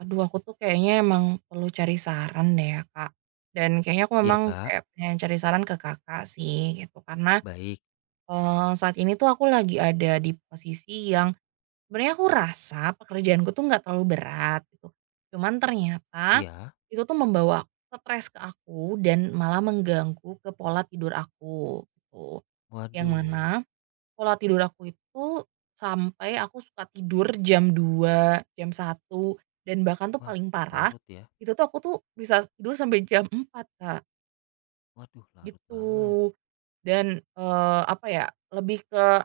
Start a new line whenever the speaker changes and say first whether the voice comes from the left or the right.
right: Aduh aku tuh kayaknya emang perlu cari saran deh ya, Kak. Dan kayaknya aku
left: Iya
right: memang
left: Kak,
right: kayak pengen cari saran ke Kakak sih gitu, karena,
left: baik.
right: saat ini tuh aku lagi ada di posisi yang sebenarnya aku rasa pekerjaanku tuh nggak terlalu berat gitu. Cuman ternyata
left: Iya.
right: itu tuh membawa stres ke aku dan malah mengganggu ke pola tidur aku, gitu. Yang mana
left: Waduh.
right: pola tidur aku itu sampai aku suka tidur jam 2, jam satu, dan bahkan tuh
left: Wah
right: paling
left: cukup
right: parah,
left: larut ya.
right: itu tuh aku tuh bisa tidur sampai jam empat, Kak,
left: Waduh larut
right: gitu.
left: banget.
right: Dan, apa ya, lebih ke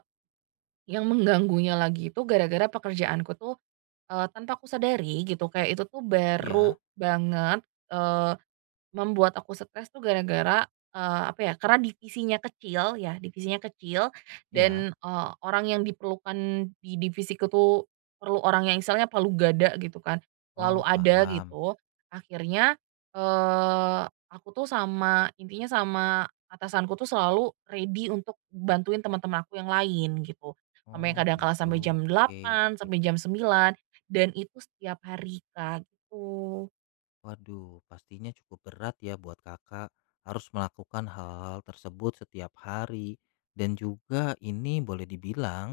right: yang mengganggunya lagi itu gara-gara pekerjaanku tuh, tanpa aku sadari gitu, kayak itu tuh baru
left: Iya,
right: banget, membuat aku stres tuh gara-gara, apa ya, karena divisinya kecil ya, divisinya kecil,
left: iya.
right: dan, orang yang diperlukan di divisiku tuh perlu orang yang istilahnya palu gada gitu kan, selalu
left: Oh
right: ada
left: paham.
right: gitu. Akhirnya, eee, aku tuh sama intinya sama atasanku tuh selalu ready untuk bantuin teman-teman aku yang lain gitu. Sampai
left: Oh
right: kadang kala
left: gitu.
right: sampai jam
left: Oke.
right: delapan sampai jam sembilan, dan itu setiap hari, Kak, gitu.
left: Waduh, pastinya cukup berat ya buat Kakak harus melakukan hal-hal tersebut setiap hari dan juga ini boleh dibilang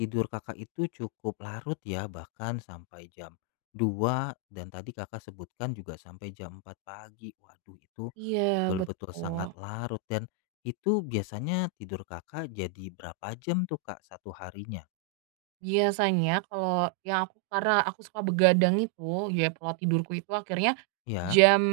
left: tidur Kakak itu cukup larut ya, bahkan sampai jam dua, dan tadi Kakak sebutkan juga sampai jam 4 pagi. Waduh itu
right: Iya,
left: betul-betul sangat
right: betul.
left: larut dan itu biasanya tidur Kakak jadi berapa jam tuh, Kak, satu harinya?
right: Biasanya kalau yang aku karena aku suka begadang itu, ya pola tidurku itu akhirnya
left: Ya?
right: jam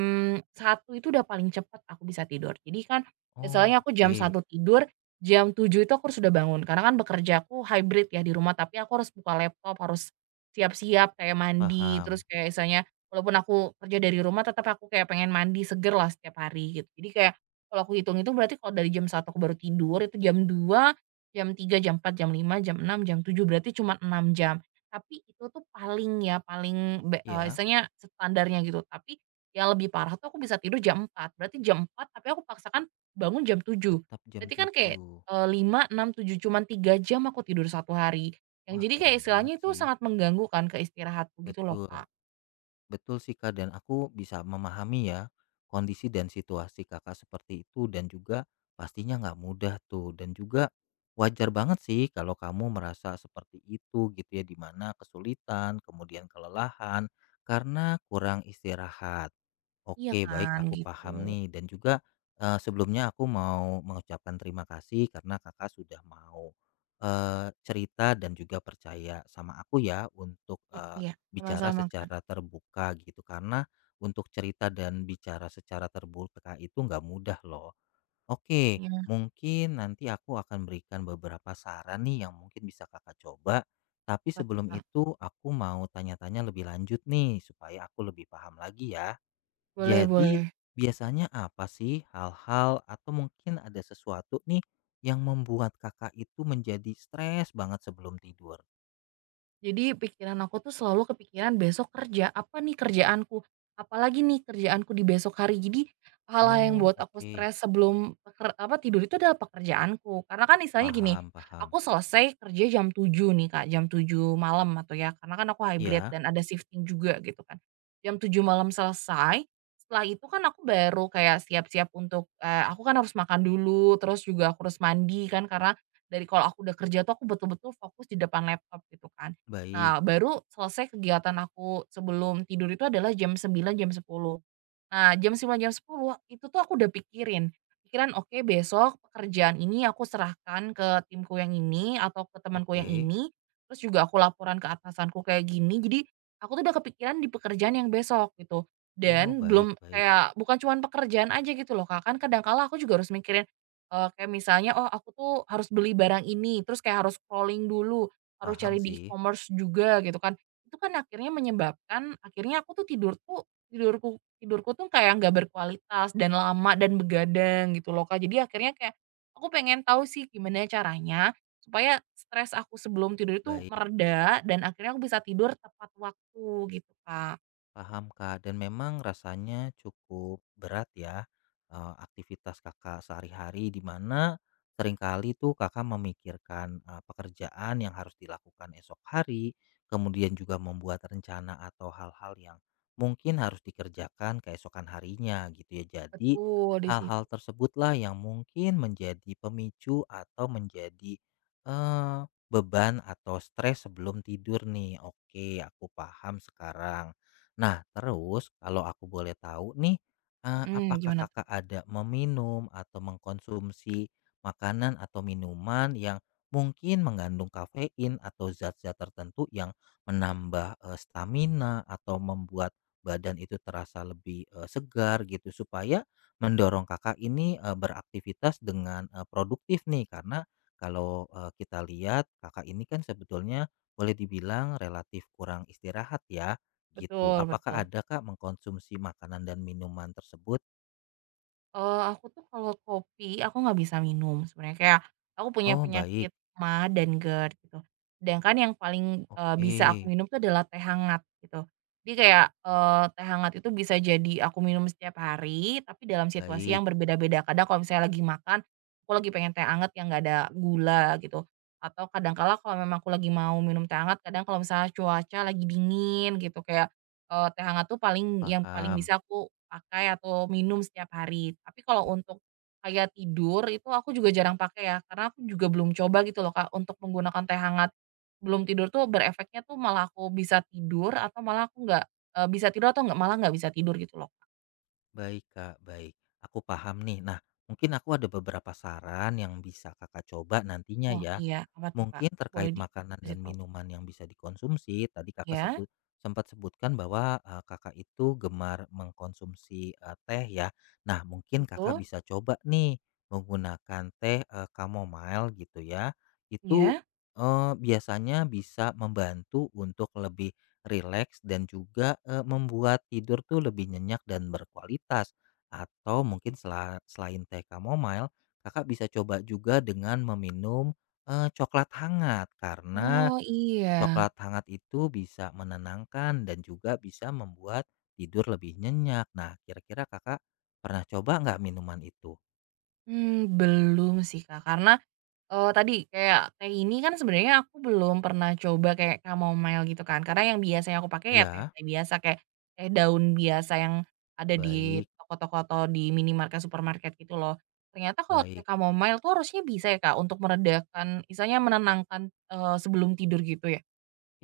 right: satu itu udah paling cepat aku bisa tidur. Jadi kan
left: Oh,
right: misalnya aku jam
left: oke,
right: satu tidur, jam tujuh itu aku sudah bangun. Karena kan bekerjaku hybrid ya di rumah, tapi aku harus buka laptop, harus siap-siap kayak mandi, terus
left: paham.
right: kayak misalnya walaupun aku kerja dari rumah tetap aku kayak pengen mandi seger lah setiap hari gitu. Jadi kayak kalau aku hitung itu berarti kalau dari jam satu aku baru tidur, itu jam dua, jam tiga, jam empat, jam lima, jam enam, jam tujuh, berarti cuma 6 jam. Tapi itu tuh paling ya, paling
left: Ya,
right: istilahnya standarnya gitu. Tapi yang lebih parah tuh aku bisa tidur jam empat, berarti jam 4 tapi aku paksakan bangun jam tujuh.
left: tetap jam
right: Berarti kan kayak,
left: 7.
right: 5, 6, 7, cuman 3 jam aku tidur satu hari. Yang
left: Wah,
right: jadi kayak
left: kurang banget
right: istilahnya itu
left: sih.
right: sangat mengganggu kan ke istirahatku gitu loh,
left: Betul.
right: Kak.
left: Betul sih Kak, dan aku bisa memahami ya kondisi dan situasi Kakak seperti itu dan juga pastinya nggak mudah tuh dan juga wajar banget sih kalau kamu merasa seperti itu gitu ya di mana kesulitan, kemudian kelelahan karena kurang istirahat.
right: Iya
left: Oke, baik
right: kan,
left: aku
right: gitu.
left: paham nih dan juga, sebelumnya aku mau mengucapkan terima kasih karena Kakak sudah mau, cerita dan juga percaya sama aku ya untuk,
right: Mhm,
left: eee,
right: iya,
left: bicara
right: sama-sama,
left: secara
right: Kak.
left: terbuka gitu karena untuk cerita dan bicara secara terbuka itu nggak mudah loh. Oke,
right: Iya,
left: mungkin nanti aku akan berikan beberapa saran nih yang mungkin bisa Kakak coba, tapi
right: tepat,
left: sebelum
right: Kak.
left: itu aku mau tanya-tanya lebih lanjut nih supaya aku lebih paham lagi ya.
right: Boleh,
left: Jadi,
right: boleh.
left: biasanya apa sih hal-hal atau mungkin ada sesuatu nih yang membuat Kakak itu menjadi stres banget sebelum tidur?
right: Jadi pikiran aku tuh selalu kepikiran besok kerja, apa nih kerjaanku? Apalagi nih kerjaanku di besok hari. Jadi hal yang
left: Oh,
right: buat aku
left: oke.
right: stres sebelum apa tidur itu adalah pekerjaanku. Karena kan misalnya gini,
left: Paham, paham.
right: aku selesai kerja jam 7 nih Kak, jam 7 malam atau ya. Karena kan aku hybrid
left: Iya,
right: dan ada shifting juga gitu kan. Jam 7 malam selesai, setelah itu kan aku baru kayak siap-siap untuk eh, aku kan harus makan dulu, terus juga aku harus mandi kan karena dari kalau aku udah kerja tuh aku betul-betul fokus di depan laptop gitu kan.
left: baik.
right: Nah, baru selesai kegiatan aku sebelum tidur itu adalah jam sembilan, jam 10. Nah, jam 9, jam 10 itu tuh aku udah pikirin. Pikiran, "Oke, besok pekerjaan ini aku serahkan ke timku yang ini atau ke temanku yang
left: Oke.
right: ini, terus juga aku laporan ke atasanku kayak gini." Jadi, aku tuh udah kepikiran di pekerjaan yang besok gitu.
left: Oh,
right: Dan
left: baik,
right: belum
left: baik.
right: kayak bukan cuman pekerjaan aja gitu loh, Kak, kan kadang kala aku juga harus mikirin, kayak misalnya, "Oh, aku tuh harus beli barang ini," terus kayak harus scrolling dulu, harus
left: Paham
right: cari di
left: sih.
right: e-commerce juga gitu kan. Itu kan akhirnya menyebabkan akhirnya aku tuh tidurku tuh kayak nggak berkualitas dan lama dan begadang gitu loh, Kak. Jadi akhirnya kayak aku pengen tahu sih gimana caranya supaya stres aku sebelum tidur itu
left: Baik.
right: mereda dan akhirnya aku bisa tidur tepat waktu gitu, Kak.
left: Paham, Kak, dan memang rasanya cukup berat ya, aktivitas Kakak sehari-hari di mana seringkali tuh Kakak memikirkan pekerjaan yang harus dilakukan esok hari, kemudian juga membuat rencana atau hal-hal yang mungkin harus dikerjakan keesokan harinya gitu ya. Jadi
right: Betul di situ.
left: hal-hal tersebutlah yang mungkin menjadi pemicu atau menjadi eh, beban atau stres sebelum tidur nih. Oke, aku paham sekarang. Nah, terus kalau aku boleh tahu nih,
right: Mhm,
left: apakah
right: gimana tuh?
left: Kakak ada meminum atau mengkonsumsi makanan atau minuman yang mungkin mengandung kafein atau zat-zat tertentu yang menambah stamina atau membuat badan itu terasa lebih segar gitu supaya mendorong Kakak ini beraktivitas dengan produktif nih karena kalau kita lihat Kakak ini kan sebetulnya boleh dibilang relatif kurang istirahat ya. Gitu.
right: Betul,
left: Apakah
right: betul.
left: ada Kak mengkonsumsi makanan dan minuman tersebut?
right: Aku tuh kalau kopi, aku nggak bisa minum sebenarnya, kayak aku punya
left: Oh, baik.
right: penyakit dan GERD gitu. Sedangkan yang paling,
left: Oke.
right: bisa aku minum tuh adalah teh hangat gitu. Jadi kayak, teh hangat itu bisa jadi aku minum setiap hari, tapi dalam situasi
left: Baik,
right: yang berbeda-beda. Kadang kalau misalnya lagi makan, aku lagi pengen teh hangat yang nggak ada gula gitu, atau kadang kala kalau memang aku lagi mau minum teh hangat, kadang kalau misalnya cuaca lagi dingin gitu, kayak, teh hangat tuh paling yang paling
left: paham.
right: bisa aku pakai atau minum setiap hari. Tapi kalau untuk kayak tidur itu aku juga jarang pakai ya, karena aku juga belum coba gitu loh, Kak, untuk menggunakan teh hangat belum tidur tuh berefeknya tuh malah aku bisa tidur atau malah aku nggak, bisa tidur atau nggak malah nggak bisa tidur gitu loh, Kak.
left: Baik Kak, baik. Aku paham nih. Nah, mungkin aku ada beberapa saran yang bisa Kakak coba nantinya
right: Oh
left: ya.
right: iya, apa tuh, Kak?
left: Mungkin
right: Boleh
left: terkait makanan
right: dikasih
left: dan
right: tahu?
left: minuman yang bisa dikonsumsi, tadi Kakak
right: Ya,
left: sebut sempat sebutkan bahwa Kakak itu gemar mengkonsumsi teh ya. Nah, mungkin Kakak
right: itu?
left: bisa coba nih menggunakan teh chamomile gitu ya. Itu,
right: Ya.
left: eee, biasanya bisa membantu untuk lebih rileks dan juga membuat tidur tuh lebih nyenyak dan berkualitas. Atau mungkin selain teh chamomile, Kakak bisa coba juga dengan meminum coklat hangat, karena
right: Oh iya.
left: coklat hangat itu bisa menenangkan dan juga bisa membuat tidur lebih nyenyak. Nah, kira-kira Kakak pernah coba nggak minuman itu?
right: Mmm, belum sih, Kak, karena tadi kayak teh ini kan sebenarnya aku belum pernah coba kayak chamomile gitu kan, karena yang biasanya aku pakai ya
left: Ya,
right: teh-teh biasa kayak teh daun biasa yang ada di
left: baik
right: toko-toko atau di minimarket, supermarket gitu loh. Ternyata kalau teh
left: baik.
right: chamomile tuh harusnya bisa ya, Kak, untuk meredakan istilahnya menenangkan, sebelum tidur gitu ya?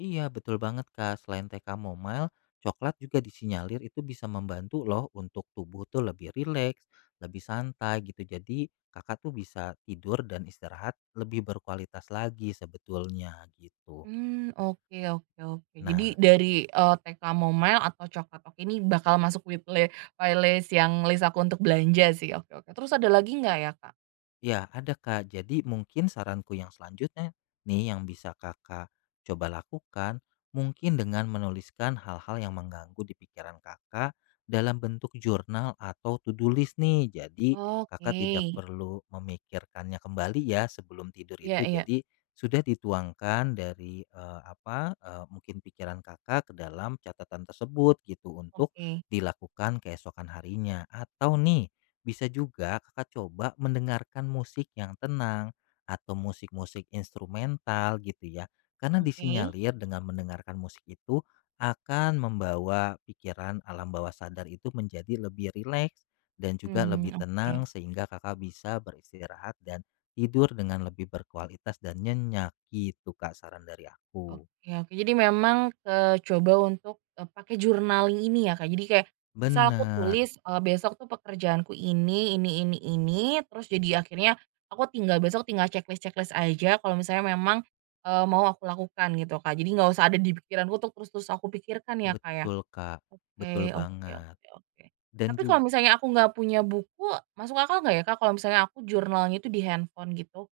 left: Iya, betul banget, Kak. Selain teh chamomile, coklat juga disinyalir itu bisa membantu loh untuk tubuh tuh lebih rileks, lebih santai gitu. Jadi Kakak tuh bisa tidur dan istirahat lebih berkualitas lagi sebetulnya, gitu.
right: Mmm, oke oke oke. Jadi
left: Nah,
right: dari, teh chamomile atau coklat oke ini bakal masuk wetle playlist yang list aku untuk belanja sih. Oke oke. Terus ada lagi nggak ya, Kak?
left: ya, ada Kak. Jadi mungkin saranku yang selanjutnya nih yang bisa Kakak coba lakukan mungkin dengan menuliskan hal-hal yang mengganggu di pikiran Kakak dalam bentuk jurnal atau to-do list nih. Jadi Kakak tidak
right: Oke.
left: perlu memikirkannya kembali ya sebelum tidur
right: Iya
left: itu.
right: iya.
left: Jadi sudah dituangkan dari mungkin pikiran Kakak ke dalam catatan tersebut gitu untuk
right: Oke
left: dilakukan keesokan harinya. Atau nih, bisa juga kakak coba mendengarkan musik yang tenang atau musik-musik instrumental gitu ya. Karena
right: oke.
left: disinyalir dengan mendengarkan musik itu akan membawa pikiran alam bawah sadar itu menjadi lebih rileks dan juga lebih
right: Mmm, oke
left: tenang sehingga kakak bisa beristirahat dan tidur dengan lebih berkualitas dan nyenyak gitu kak saran dari aku.
right: oke oke. Jadi memang, coba untuk, pakai journaling ini ya, Kak. Jadi kayak misal aku
left: Bener,
right: tulis, besok tuh pekerjaanku ini, terus jadi akhirnya aku tinggal besok tinggal checklist-checklist aja kalau misalnya memang, mau aku lakukan gitu, Kak. Jadi nggak usah ada di pikiranku untuk terus-terus aku pikirkan ya, Kak, ya.
left: betul kak, betul
right: Oke oke
left: banget.
right: oke oke.
left: Dan
right: Tapi kalau
left: juga
right: misalnya aku nggak punya buku, masuk akal nggak ya, Kak, kalau misalnya aku jurnalnya itu di handphone gitu?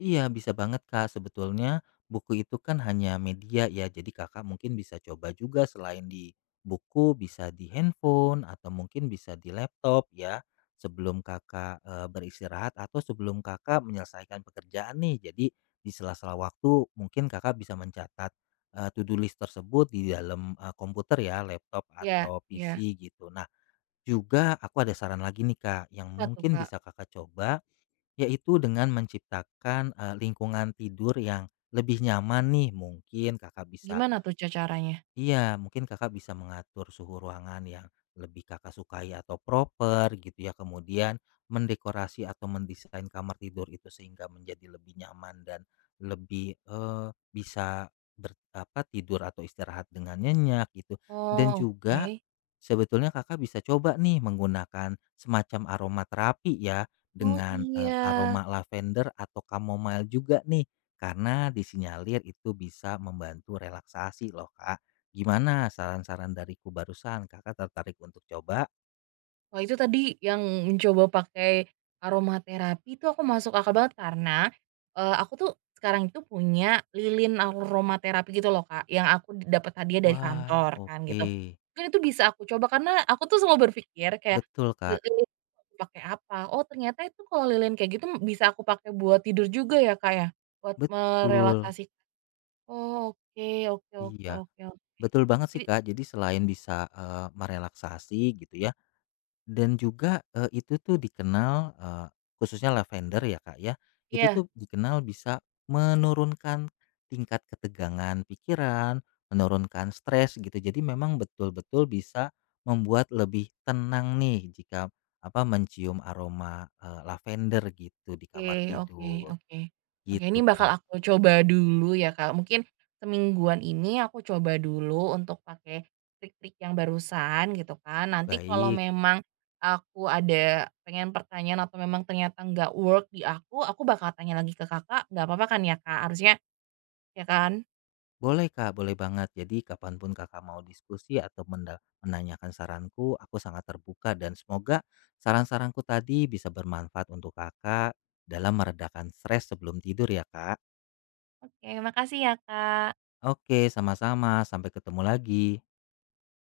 left: iya, bisa banget Kak. Sebetulnya buku itu kan hanya media ya. Jadi Kakak mungkin bisa coba juga selain di buku bisa di handphone atau mungkin bisa di laptop ya. Sebelum Kakak beristirahat atau sebelum Kakak menyelesaikan pekerjaan nih. Jadi di sela-sela waktu mungkin Kakak bisa mencatat to-do list tersebut di dalam komputer ya, laptop
right: Iya
left: atau
right: iya.
left: PC gitu. Nah, juga aku ada saran lagi nih Kak yang
right: Apa tuh,
left: mungkin
right: Kak?
left: bisa Kakak coba yaitu dengan menciptakan lingkungan tidur yang lebih nyaman nih mungkin Kakak bisa.
right: Gimana tuh caranya?
left: Iya, mungkin Kakak bisa mengatur suhu ruangan yang lebih Kakak sukai atau proper gitu ya. Kemudian mendekorasi atau mendesain kamar tidur itu sehingga menjadi lebih nyaman dan lebih eh, bisa ber, apa tidur atau istirahat dengan nyenyak gitu. Dan
right: Oh,
left: juga
right: oke.
left: sebetulnya Kakak bisa coba nih menggunakan semacam aroma terapi ya
right: Oh,
left: dengan
right: iya.
left: aroma lavender atau chamomile juga nih karena disinyalir itu bisa membantu relaksasi loh, Kak. Gimana saran-saran dariku barusan? Kakak tertarik untuk coba?
right: Wah, itu tadi yang mencoba pakai aromaterapi itu aku masuk akal banget karena, aku tuh sekarang itu punya lilin aromaterapi gitu loh, Kak, yang aku dapat hadiah dari
left: Wah,
right: kantor kan
left: oke.
right: gitu. Kan itu bisa aku coba karena aku tuh selalu berpikir kayak,
left: Betul,
right: li
left: Kak.
right: lilin aku pakai apa? Oh, ternyata itu kalau lilin kayak gitu bisa aku pakai buat tidur juga ya, Kak, ya? Buat
left: Betul.
right: merelaksasi. Oh, oke oke oke
left: Iya,
right: oke oke.
left: betul banget sih,
right: Jadi
left: Kak. Jadi selain bisa merelaksasi gitu ya. Dan juga, itu tuh dikenal, khususnya lavender ya, Kak, ya, itu
right: iya,
left: tuh dikenal bisa menurunkan tingkat ketegangan pikiran, menurunkan stres gitu. Jadi memang betul-betul bisa membuat lebih tenang nih jika mencium aroma lavender gitu di
right: oke
left: kamar
right: oke
left: tidur,
right: oke. Oke, ini
left: gitu,
right: bakal
left: Kak.
right: aku coba dulu ya, Kak. Mungkin semingguan ini aku coba dulu untuk pakai trik-trik yang barusan gitu kan. Nanti kalau
left: Baik.
right: memang aku ada pengen pertanyaan atau memang ternyata nggak work di aku bakal tanya lagi ke Kakak, nggak apa-apa kan ya, Kak? Harusnya ya kan?
left: Boleh Kak, boleh banget. Jadi kapanpun Kakak mau diskusi atau menanyakan saranku, aku sangat terbuka dan semoga saran-saranku tadi bisa bermanfaat untuk Kakak dalam meredakan stres sebelum tidur ya Kak.
right: Oke, makasih ya, Kak.
left: Oke, sama-sama. Sampai ketemu lagi.